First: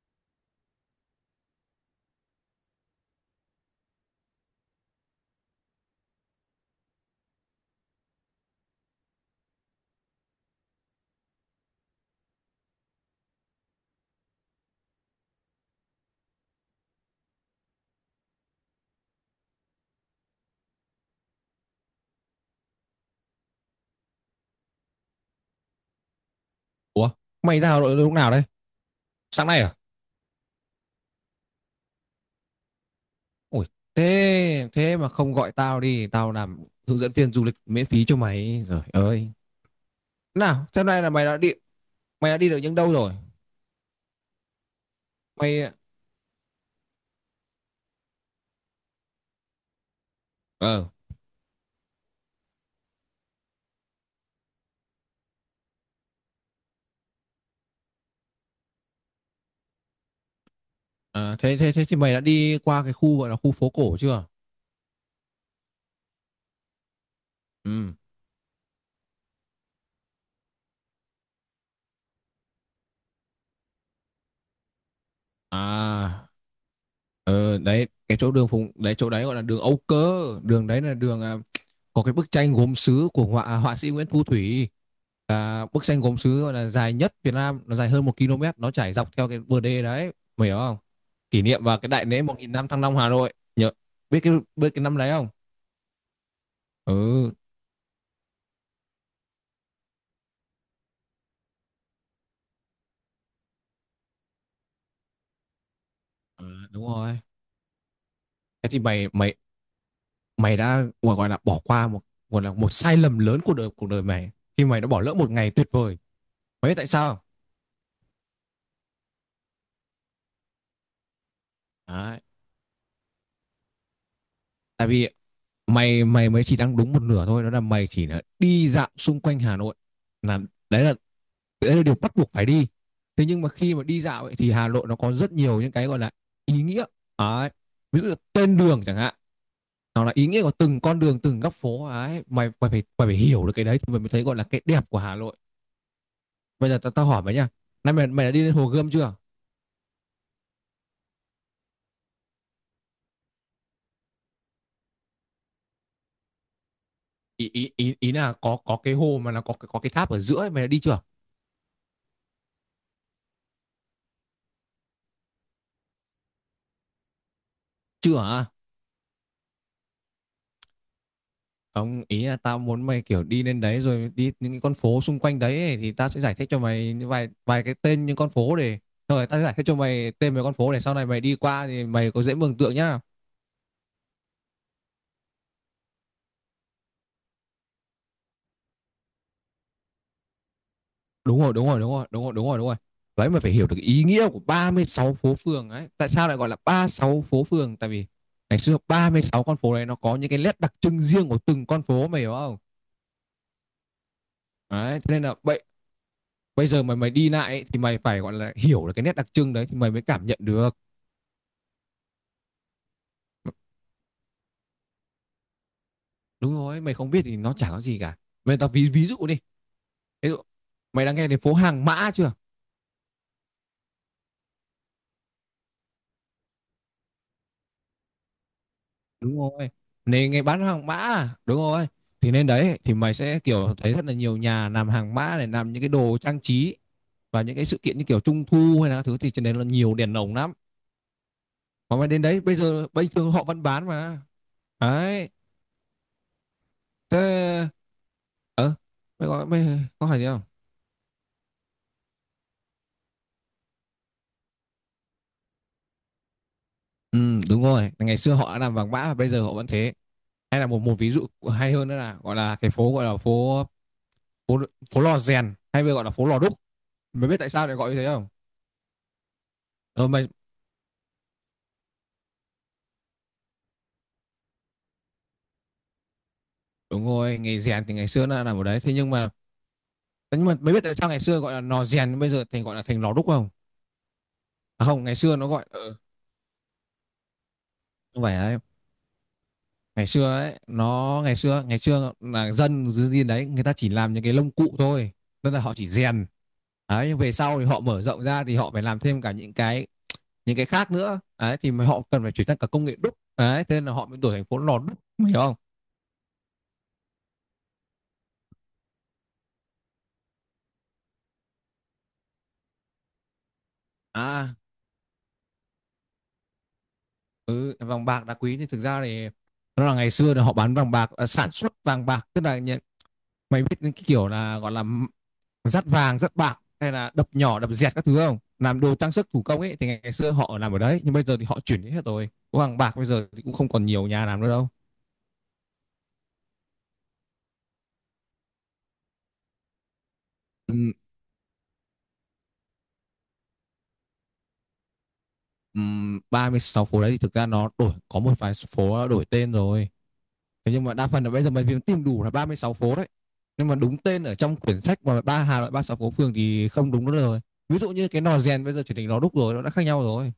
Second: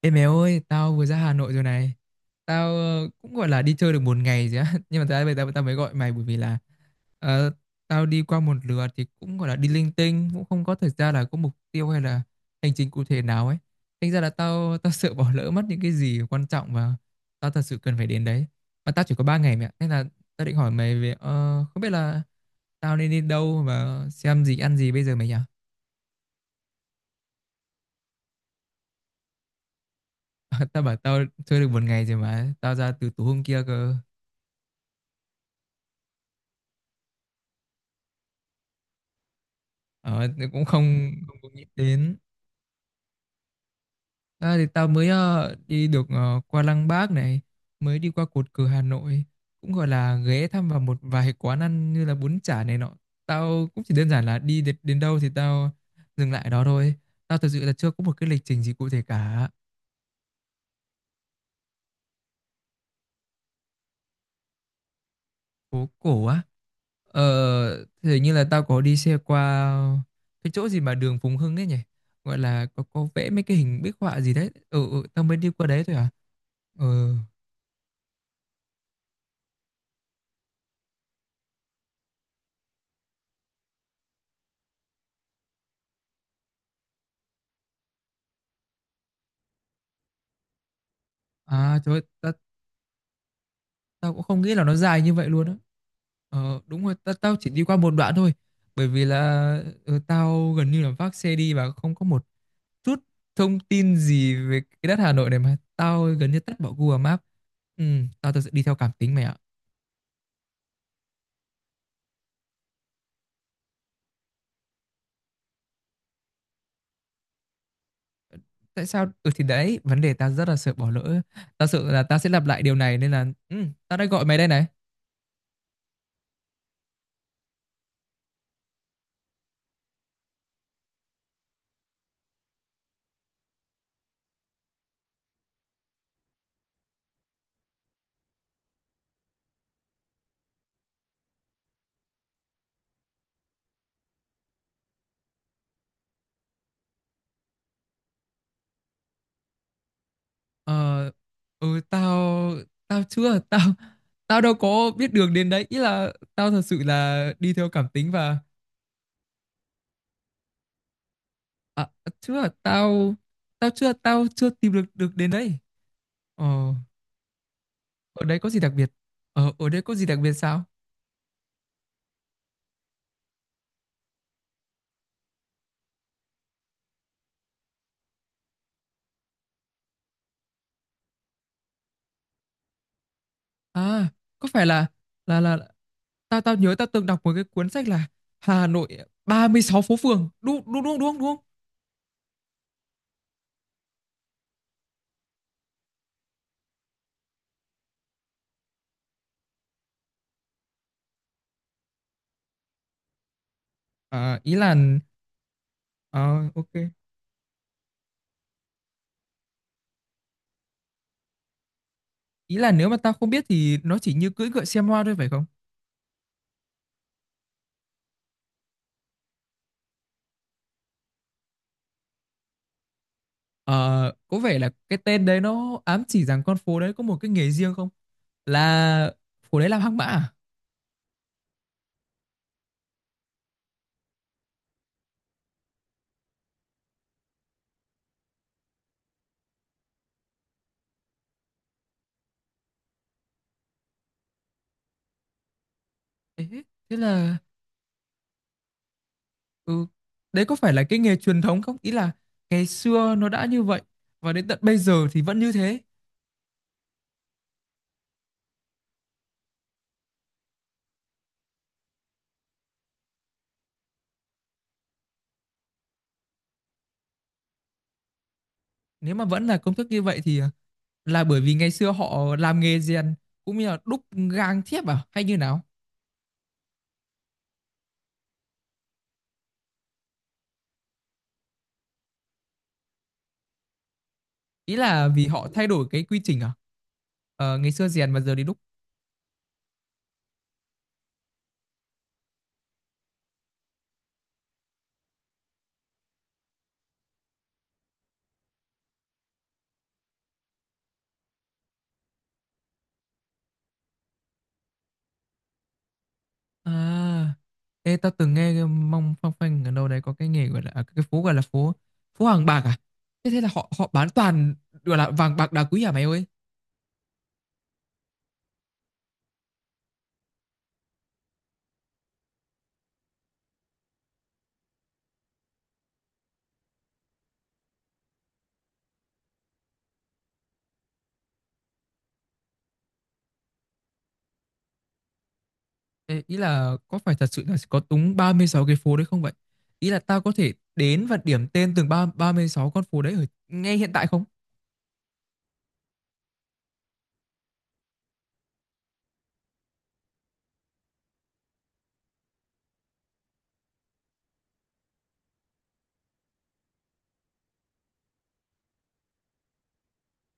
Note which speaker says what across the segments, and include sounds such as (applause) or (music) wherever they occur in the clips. Speaker 1: Ê mèo ơi, tao vừa ra Hà Nội rồi này. Tao cũng gọi là đi chơi được một ngày rồi á. (laughs) Nhưng mà tại bây giờ tao tao mới gọi mày bởi vì là ờ, tao đi qua một lượt thì cũng gọi là đi linh tinh, cũng không có thời gian là có mục tiêu hay là hành trình cụ thể nào ấy. Thành ra là tao tao sợ bỏ lỡ mất những cái gì quan trọng và tao thật sự cần phải đến đấy. Mà tao chỉ có 3 ngày mẹ, nên là tao định hỏi mày về không biết là tao nên đi đâu và xem gì ăn gì bây giờ mày nhỉ?
Speaker 2: Ủa, mày ra Hà Nội lúc nào đấy? Sáng nay à?
Speaker 1: (laughs) Tao bảo tao chơi được một ngày rồi mà tao ra từ tối hôm kia
Speaker 2: Ủa,
Speaker 1: cơ.
Speaker 2: thế thế mà không gọi tao đi, tao làm hướng dẫn viên du lịch miễn phí cho mày. Rồi ơi.
Speaker 1: Ờ, thì
Speaker 2: Nào,
Speaker 1: cũng
Speaker 2: thế này
Speaker 1: không
Speaker 2: là mày
Speaker 1: không
Speaker 2: đã
Speaker 1: có
Speaker 2: đi
Speaker 1: nghĩ đến.
Speaker 2: mày đã đi được những đâu rồi?
Speaker 1: À, thì tao mới
Speaker 2: Mày
Speaker 1: đi được qua Lăng Bác này, mới đi qua cột cờ Hà Nội, cũng gọi là ghé thăm vào
Speaker 2: ờ
Speaker 1: một vài quán ăn như là bún chả này nọ. Tao cũng chỉ đơn giản là đi đến, đến đâu thì tao dừng lại đó thôi. Tao thực sự là chưa có một cái lịch trình gì cụ thể cả.
Speaker 2: thế thế thế thì mày đã đi qua cái khu gọi là khu phố cổ chưa?
Speaker 1: Phố cổ á. Ờ,
Speaker 2: Ừ.
Speaker 1: thì như là tao có đi xe qua cái chỗ gì mà đường Phùng Hưng ấy nhỉ? Gọi là có vẽ mấy cái hình bích họa gì đấy. Ừ, ừ tao mới đi qua đấy thôi à.
Speaker 2: À,
Speaker 1: Ừ.
Speaker 2: đấy, cái chỗ đấy chỗ đấy gọi là đường Âu Cơ, đường đấy là có cái bức tranh gốm sứ của họa sĩ Nguyễn Thu Thủy. Là bức tranh gốm sứ gọi là dài nhất Việt Nam, nó dài hơn 1 km, nó trải dọc theo cái bờ đê đấy, mày hiểu không? Kỷ niệm
Speaker 1: À
Speaker 2: vào cái
Speaker 1: trời ơi,
Speaker 2: đại lễ 1.000 năm Thăng Long Hà Nội nhớ.
Speaker 1: tao
Speaker 2: biết
Speaker 1: cũng
Speaker 2: cái
Speaker 1: không nghĩ là
Speaker 2: biết
Speaker 1: nó
Speaker 2: cái năm
Speaker 1: dài
Speaker 2: đấy
Speaker 1: như
Speaker 2: không?
Speaker 1: vậy luôn á. Ờ, đúng rồi,
Speaker 2: ừ
Speaker 1: tao chỉ đi qua một đoạn thôi. Bởi vì là tao gần như là vác xe đi và không có một chút thông tin gì về cái đất Hà Nội này mà tao gần như
Speaker 2: ờ,
Speaker 1: tắt bỏ
Speaker 2: đúng
Speaker 1: Google
Speaker 2: rồi.
Speaker 1: Maps. Ừ, tao thật sự đi
Speaker 2: Thế
Speaker 1: theo
Speaker 2: thì
Speaker 1: cảm
Speaker 2: mày
Speaker 1: tính mày
Speaker 2: mày
Speaker 1: ạ.
Speaker 2: mày đã gọi là bỏ qua một, gọi là một sai lầm lớn của cuộc đời mày khi mày đã bỏ lỡ một ngày tuyệt vời. Mày biết tại sao không?
Speaker 1: Tại sao? Ừ thì đấy, vấn đề tao rất là sợ bỏ lỡ. Tao sợ là tao
Speaker 2: Đấy.
Speaker 1: sẽ lặp lại điều này nên là ừ, tao đã gọi mày đây này.
Speaker 2: Tại vì mày mày mới chỉ đang đúng một nửa thôi, đó là mày chỉ là đi dạo xung quanh Hà Nội, là đấy là đấy là điều bắt buộc phải đi. Thế nhưng mà khi mà đi dạo ấy, thì Hà Nội nó có rất nhiều những cái gọi là ý nghĩa đấy. Ví dụ là tên đường chẳng hạn, hoặc là ý nghĩa của từng con đường từng góc phố ấy, mày mày phải hiểu được cái đấy thì mày mới thấy gọi là cái đẹp của Hà Nội. Bây giờ tao tao hỏi mày nha, nay mày mày đã đi lên hồ Gươm chưa?
Speaker 1: Ờ, ừ, tao tao chưa tao tao đâu có biết đường đến đấy, ý là tao thật sự là
Speaker 2: ý
Speaker 1: đi
Speaker 2: ý
Speaker 1: theo
Speaker 2: ý
Speaker 1: cảm tính
Speaker 2: ý là
Speaker 1: và
Speaker 2: có cái hồ mà nó có cái tháp ở giữa ấy, mày đã đi chưa?
Speaker 1: à, chưa tao chưa. Tao chưa tìm được được đến đấy. ờ,
Speaker 2: Chưa
Speaker 1: ở đây
Speaker 2: hả?
Speaker 1: có gì đặc biệt Ở đây có gì đặc biệt sao?
Speaker 2: Không, ý là tao muốn mày kiểu đi lên đấy rồi đi những cái con phố xung quanh đấy ấy, thì tao sẽ giải thích cho mày những vài vài cái tên những con phố để, rồi tao sẽ giải thích cho mày tên mấy con phố để sau này mày đi qua thì mày có dễ mường tượng nhá.
Speaker 1: À, có phải là là tao tao nhớ tao từng đọc một cái cuốn sách là Hà Nội 36 phố phường, đúng đúng đúng đúng đúng không?
Speaker 2: Đúng rồi, đúng rồi, đúng rồi, đúng rồi, đúng rồi, đúng rồi. Đấy, mày phải hiểu được ý nghĩa của 36 phố phường ấy. Tại sao lại gọi là 36 phố phường? Tại vì ngày xưa 36 con phố này nó có những cái nét đặc trưng riêng của từng con phố, mày hiểu không?
Speaker 1: À, ý là
Speaker 2: Đấy, thế nên là bây
Speaker 1: ờ,
Speaker 2: bây
Speaker 1: ok,
Speaker 2: giờ mày mày đi lại ấy, thì mày phải gọi là hiểu được cái nét đặc trưng đấy thì mày mới cảm nhận được.
Speaker 1: ý là nếu mà tao không biết thì nó chỉ như cưỡi ngựa xem hoa thôi phải không?
Speaker 2: Đúng rồi, mày không biết thì nó chẳng có gì cả. Tao ví ví dụ đi, ví dụ mày đã nghe đến phố hàng mã chưa?
Speaker 1: Ờ, có vẻ là cái tên đấy nó ám chỉ rằng con phố đấy có một cái nghề riêng không? Là
Speaker 2: Đúng
Speaker 1: phố đấy
Speaker 2: rồi.
Speaker 1: làm hang mã
Speaker 2: Nên
Speaker 1: à?
Speaker 2: nghe bán hàng mã à? Đúng rồi. Thì nên đấy thì mày sẽ kiểu thấy rất là nhiều nhà làm hàng mã này, làm những cái đồ trang trí và những cái sự kiện như kiểu trung thu hay là các thứ, thì trên đấy là nhiều đèn lồng lắm mà, mày đến đấy bây giờ bình thường họ vẫn bán mà. Đấy,
Speaker 1: Thế, thế là
Speaker 2: thế ờ mày có
Speaker 1: ừ,
Speaker 2: có hỏi gì không?
Speaker 1: đấy có phải là cái nghề truyền thống không? Ý là ngày xưa nó đã như vậy và đến tận bây giờ thì vẫn như thế.
Speaker 2: Ừ, đúng rồi. Ngày xưa họ đã làm vàng mã và bây giờ họ vẫn thế. Hay là một một ví dụ hay hơn nữa là gọi là cái phố gọi là phố phố phố lò rèn hay bây gọi là phố lò đúc. Mày biết tại sao lại gọi như thế không?
Speaker 1: Nếu mà vẫn là công thức như
Speaker 2: Ờ
Speaker 1: vậy
Speaker 2: mày
Speaker 1: thì à, là bởi vì ngày xưa họ làm nghề rèn cũng như là đúc gang thiếp à hay như nào?
Speaker 2: Đúng rồi, nghề rèn thì ngày xưa nó làm ở đấy. Thế nhưng mà Nhưng mà mày biết tại sao ngày xưa gọi là lò rèn bây giờ thành gọi là thành lò đúc không?
Speaker 1: Ý
Speaker 2: À không,
Speaker 1: là
Speaker 2: ngày
Speaker 1: vì
Speaker 2: xưa nó
Speaker 1: họ
Speaker 2: gọi
Speaker 1: thay đổi cái quy trình à? Ờ, ngày xưa rèn mà
Speaker 2: không phải
Speaker 1: giờ đi đúc.
Speaker 2: đấy. Ngày xưa ấy, ngày xưa là dân dưới điên đấy, người ta chỉ làm những cái lông cụ thôi. Tức là họ chỉ rèn. Đấy, nhưng về sau thì họ mở rộng ra thì họ phải làm thêm cả những cái khác nữa đấy, thì mà họ cần phải chuyển sang cả công nghệ đúc đấy, thế nên là họ mới đổi thành phố lò đúc, hiểu không?
Speaker 1: À, ê, tao từng nghe cái mong phong phanh ở đâu đấy có cái nghề gọi là à, cái phố gọi là phố phố vàng bạc à? Thế thế là họ họ bán toàn
Speaker 2: à
Speaker 1: gọi là vàng bạc đá quý à mày ơi?
Speaker 2: ừ, Vàng bạc đá quý thì thực ra thì nó là ngày xưa là họ bán vàng bạc, sản xuất vàng bạc, tức là nhận, mày biết những cái kiểu là gọi là dắt vàng dắt bạc hay là đập nhỏ đập dẹt các thứ không, làm đồ trang sức thủ công ấy, thì ngày xưa họ làm ở đấy nhưng bây giờ thì họ chuyển đi hết rồi, có vàng bạc bây giờ thì cũng không còn nhiều nhà làm nữa đâu.
Speaker 1: Ê, ý là có phải thật sự là có đúng 36 cái phố đấy không vậy? Ý là tao có thể
Speaker 2: Ừ,
Speaker 1: đến và điểm tên từng ba 36 con phố đấy ở ngay hiện tại không?
Speaker 2: 36 phố đấy thì thực ra nó đổi, có một vài phố đổi tên rồi. Thế nhưng mà đa phần là bây giờ mình tìm đủ là 36 phố đấy. Nhưng mà đúng tên ở trong quyển sách mà Hà Nội 36 phố phường thì không đúng nữa rồi. Ví dụ như cái nò rèn bây giờ chuyển thành lò đúc rồi, nó đã khác nhau rồi.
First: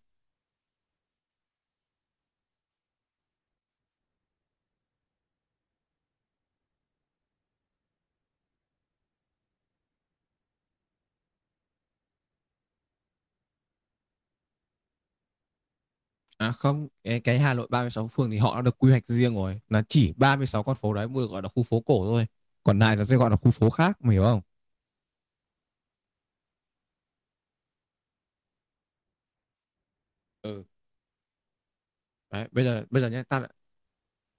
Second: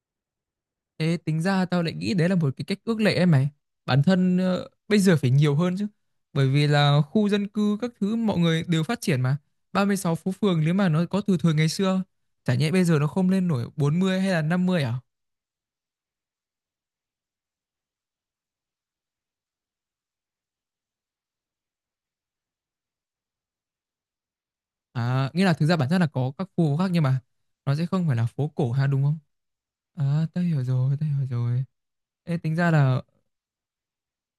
Speaker 1: Thế tính ra tao lại nghĩ đấy là một cái cách ước lệ ấy mày. Bản thân bây giờ phải nhiều hơn chứ. Bởi vì là khu dân cư các thứ mọi người đều phát triển mà. 36 phố phường nếu mà nó có từ thời ngày xưa, chả nhẽ bây giờ nó không lên nổi 40 hay là 50 à?
Speaker 2: À không, cái Hà Nội 36 phường thì họ đã được quy hoạch riêng rồi. Là chỉ 36 con phố đấy mới gọi là khu phố cổ thôi. Còn này là sẽ gọi là khu phố khác, mày hiểu không?
Speaker 1: À, nghĩa là thực ra bản chất là có các khu khác nhưng mà nó sẽ không phải là phố cổ ha đúng không? À, tao hiểu
Speaker 2: Ừ.
Speaker 1: rồi, tao hiểu rồi. Ê,
Speaker 2: Đấy,
Speaker 1: tính ra là
Speaker 2: bây giờ nhé, ta lại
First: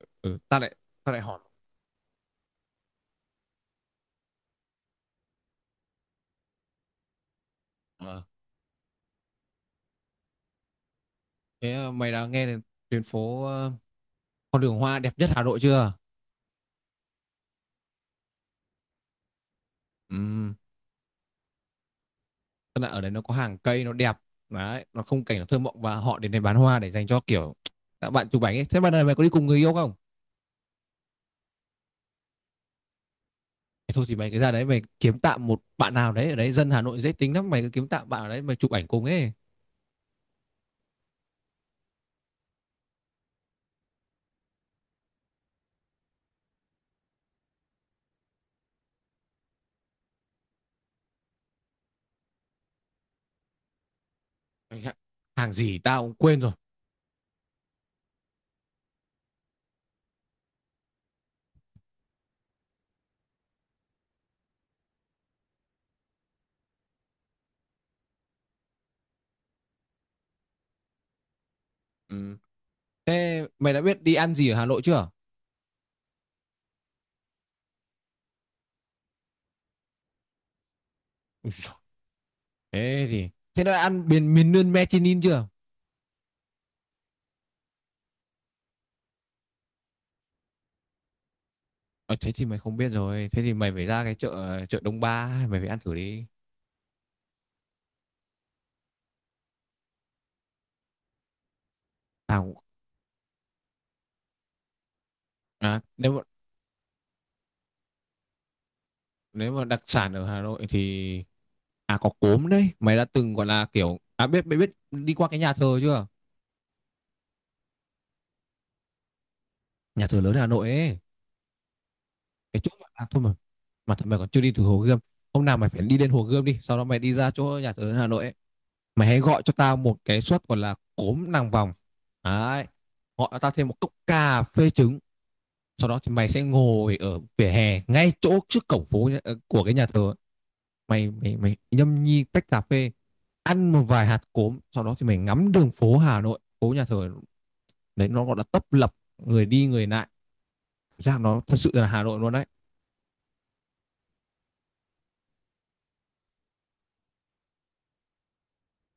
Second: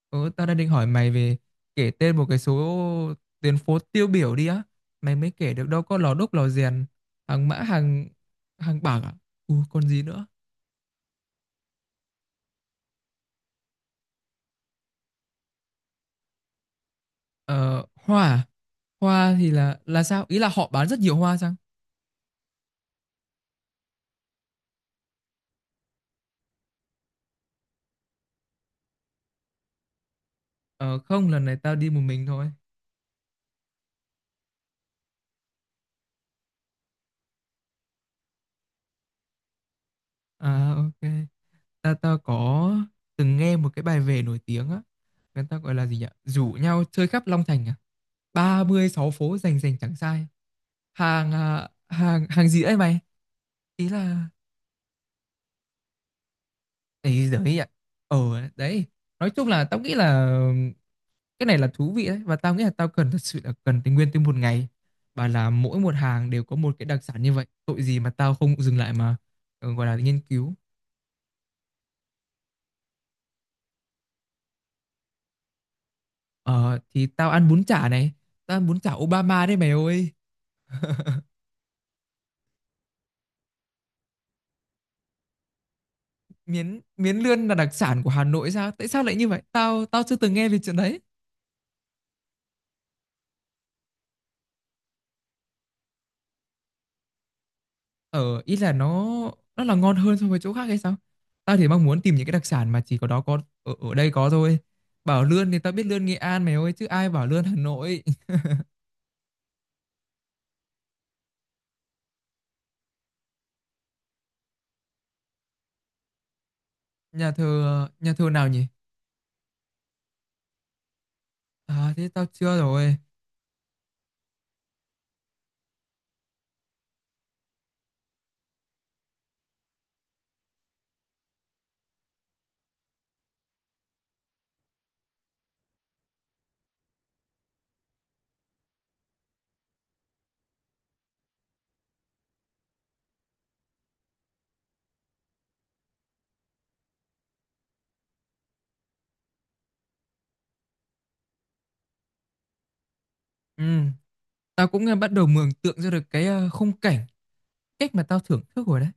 Speaker 1: ừ,
Speaker 2: ừ,
Speaker 1: tao đang
Speaker 2: ta
Speaker 1: định
Speaker 2: lại
Speaker 1: hỏi mày
Speaker 2: ta lại
Speaker 1: về
Speaker 2: hỏi.
Speaker 1: kể tên một cái số tuyến phố tiêu biểu đi á. Mày mới kể được đâu có Lò Đúc, Lò Rèn, Hàng Mã, Hàng
Speaker 2: Ờ.
Speaker 1: Hàng Bạc à? Ừ, còn gì nữa?
Speaker 2: Thế mày đã nghe đến tuyến phố, con đường hoa đẹp nhất Hà Nội chưa?
Speaker 1: Ờ, hoa à? Hoa thì là sao? Ý là
Speaker 2: Ừ.
Speaker 1: họ bán rất nhiều hoa chăng?
Speaker 2: Tức là ở đấy nó có hàng cây nó đẹp đấy, nó không cảnh nó thơ mộng và họ đến đây bán hoa để dành cho kiểu các bạn chụp ảnh ấy. Thế mà này, mày có đi cùng người yêu không?
Speaker 1: Ờ, không, lần này tao đi một mình thôi.
Speaker 2: Thôi thì mày cái ra đấy mày kiếm tạm một bạn nào đấy ở đấy, dân Hà Nội dễ tính lắm, mày cứ kiếm tạm bạn ở đấy mày chụp ảnh cùng ấy.
Speaker 1: À, ok. Ta ta có từng nghe một cái bài về nổi tiếng á. Người ta gọi là gì nhỉ? Rủ nhau chơi khắp Long Thành à? 36 phố rành rành chẳng sai. Hàng à, hàng hàng gì đấy mày? Ý là
Speaker 2: Hàng gì tao cũng quên rồi.
Speaker 1: ấy giời ạ. Ờ, đấy. Nói chung là tao nghĩ là cái này là thú vị đấy, và tao nghĩ là tao cần, thật sự là cần tình nguyên từ một ngày, và là mỗi một hàng đều có một cái đặc sản như vậy, tội gì mà tao không dừng lại mà gọi là nghiên cứu.
Speaker 2: Ừ. Thế mày đã biết đi ăn gì ở Hà Nội chưa?
Speaker 1: Ờ thì tao ăn bún chả này, tao ăn bún chả Obama đấy mày ơi.
Speaker 2: Thế đã ăn miền miền nướng Mechinin chưa?
Speaker 1: Miến miến lươn là đặc sản của Hà Nội sao? Tại sao lại như vậy? Tao tao chưa từng nghe về chuyện đấy.
Speaker 2: Ờ, Thế thì mày không biết rồi, thế thì mày phải ra cái chợ chợ Đông Ba mày phải ăn thử đi.
Speaker 1: Ờ, ý là nó là ngon hơn so với chỗ khác hay sao? Tao thì mong muốn tìm những cái đặc
Speaker 2: tao
Speaker 1: sản mà chỉ có đó có ở đây có thôi. Bảo lươn thì tao
Speaker 2: À,
Speaker 1: biết lươn Nghệ An mày ơi chứ ai bảo lươn Hà Nội. (laughs)
Speaker 2: nếu mà đặc sản ở Hà Nội thì, à có cốm đấy, mày đã từng gọi là kiểu à biết biết biết đi qua cái nhà thờ chưa?
Speaker 1: Nhà thờ nào nhỉ?
Speaker 2: Nhà thờ lớn Hà Nội ấy,
Speaker 1: À thế tao chưa
Speaker 2: cái chỗ mà
Speaker 1: rồi.
Speaker 2: à, thôi mà thật mày còn chưa đi từ Hồ Gươm. Hôm nào mày phải đi đến Hồ Gươm đi, sau đó mày đi ra chỗ nhà thờ lớn Hà Nội ấy, mày hãy gọi cho tao một cái suất gọi là cốm nàng vòng. Đấy. Gọi cho tao thêm một cốc cà phê trứng, sau đó thì mày sẽ ngồi ở vỉa hè ngay chỗ trước cổng phố, của cái nhà thờ. Mày mày Mày nhâm nhi tách cà phê, ăn một vài hạt cốm, sau đó thì mày ngắm đường phố Hà Nội, phố nhà thờ đấy, nó gọi là tấp lập người đi người lại, ra nó thật sự là Hà Nội luôn đấy.
Speaker 1: Ừ, tao cũng bắt đầu mường tượng ra được cái khung cảnh, cách mà tao thưởng thức rồi đấy.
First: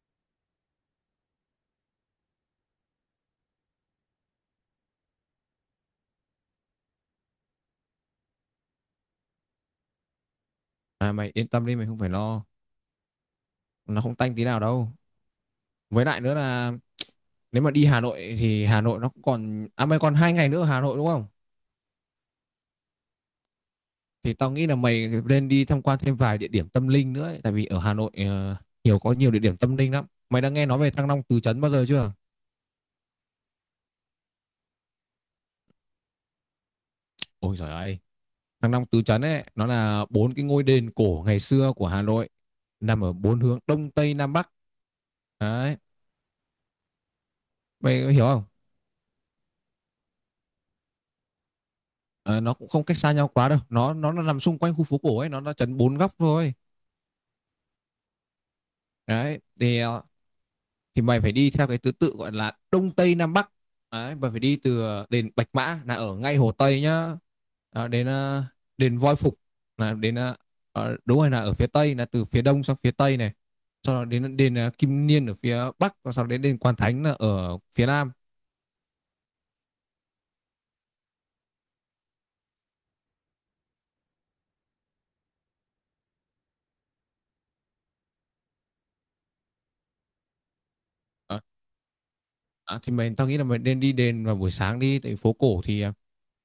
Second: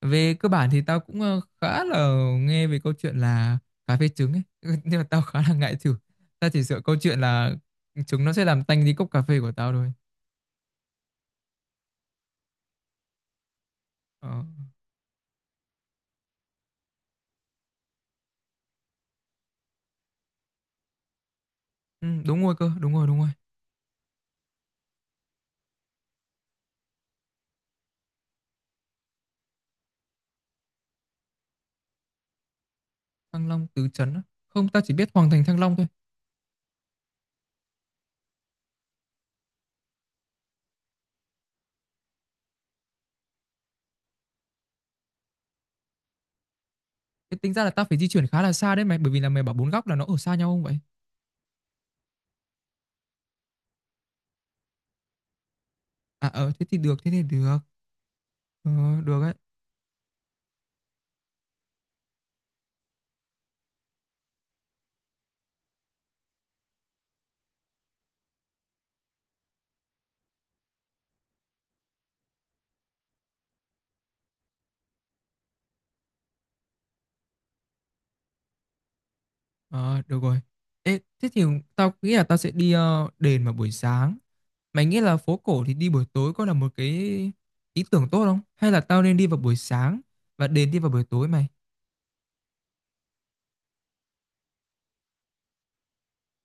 Speaker 1: Về cơ bản thì tao cũng khá là nghe về câu chuyện là cà phê trứng ấy (laughs) nhưng mà tao khá là ngại thử. Tao chỉ sợ câu chuyện là trứng nó sẽ làm tanh đi cốc cà phê của tao thôi.
Speaker 2: À, mày yên tâm đi, mày không phải lo, nó không
Speaker 1: ờ.
Speaker 2: tanh tí nào đâu. Với lại nữa là nếu mà đi Hà Nội thì Hà Nội nó còn à mày còn 2 ngày nữa ở Hà Nội đúng không?
Speaker 1: Ừ, đúng rồi cơ, đúng rồi, đúng rồi.
Speaker 2: Thì tao nghĩ là mày nên đi tham quan thêm vài địa điểm tâm linh nữa ấy. Tại vì ở Hà Nội, nhiều có nhiều địa điểm tâm linh lắm, mày đã nghe nói về Thăng Long Tứ Trấn bao giờ chưa?
Speaker 1: Thăng Long Tứ Trấn á. Không, tao chỉ biết Hoàng Thành Thăng Long thôi.
Speaker 2: Ôi giời ơi, Thăng Long Tứ Trấn ấy nó là bốn cái ngôi đền cổ ngày xưa của Hà Nội, nằm ở bốn hướng đông tây nam bắc đấy,
Speaker 1: Thế tính ra là tao phải di
Speaker 2: mày hiểu
Speaker 1: chuyển khá
Speaker 2: không?
Speaker 1: là xa đấy mày, bởi vì là mày bảo bốn góc là nó ở xa nhau không vậy?
Speaker 2: Ờ, nó cũng không cách xa nhau quá đâu, nó nằm xung quanh khu phố cổ ấy, nó chấn bốn góc
Speaker 1: À,
Speaker 2: thôi.
Speaker 1: thế thì được, thế thì được, ờ, được ấy,
Speaker 2: Đấy thì thì mày phải đi theo cái thứ tự gọi là đông tây nam bắc. Đấy mày phải đi từ đền Bạch Mã là ở ngay Hồ Tây nhá. Ờ, đến đền Voi Phục là đến đúng rồi, là ở phía tây, là từ phía đông sang phía tây này, sau đó đến đền Kim Niên ở phía bắc và sau đó đến đền Quan Thánh là ở phía nam.
Speaker 1: ờ, được rồi. Ê, thế thì tao nghĩ là tao sẽ đi đền vào buổi sáng. Mày nghĩ là phố cổ thì đi buổi tối có là một cái ý tưởng tốt không? Hay là tao nên đi vào buổi sáng và đi vào buổi tối
Speaker 2: Ờ,
Speaker 1: mày?
Speaker 2: à, thì tao nghĩ là mình nên đi đền vào buổi sáng đi tại phố cổ thì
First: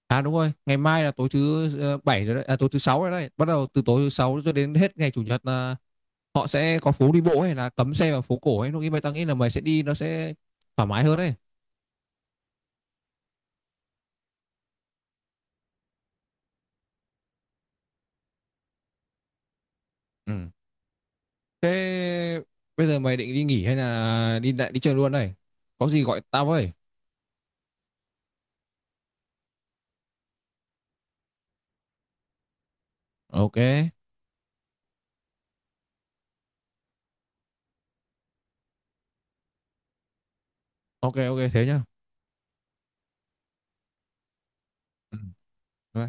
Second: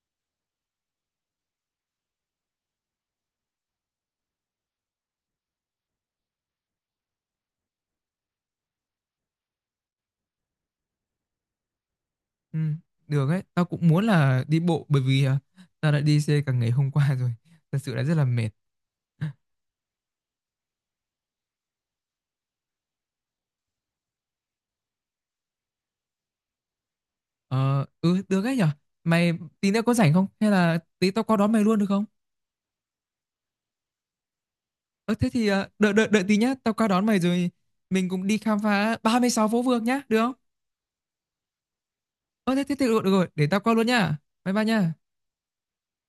Speaker 2: à đúng rồi ngày mai là tối thứ bảy rồi đấy, à, tối thứ sáu rồi đấy, bắt đầu từ tối thứ sáu cho đến hết ngày chủ nhật là họ sẽ có phố đi bộ hay là cấm xe vào phố cổ ấy, lúc ấy mày tao nghĩ là mày sẽ đi nó sẽ thoải mái hơn đấy.
Speaker 1: Ừ, được ấy, tao cũng muốn là đi bộ bởi vì à, tao đã đi xe cả ngày hôm qua rồi. Thật sự là rất là mệt.
Speaker 2: Ừ. Thế bây giờ mày định đi nghỉ hay là đi lại đi chơi luôn đây? Có gì gọi tao với.
Speaker 1: Ờ, ừ, được ấy nhở? Mày tí nữa có rảnh không? Hay là tí tao qua đón mày luôn được không?
Speaker 2: Ok
Speaker 1: Ờ, thế thì à, đợi, đợi, đợi tí nhá, tao qua đón mày rồi mình cùng đi khám phá 36 phố phường nhá, được không?
Speaker 2: ok ok thế nhá.
Speaker 1: Ờ, thế, thế, thế được, được rồi, để tao qua luôn nhá. Bye bye nhá.
Speaker 2: Ừ.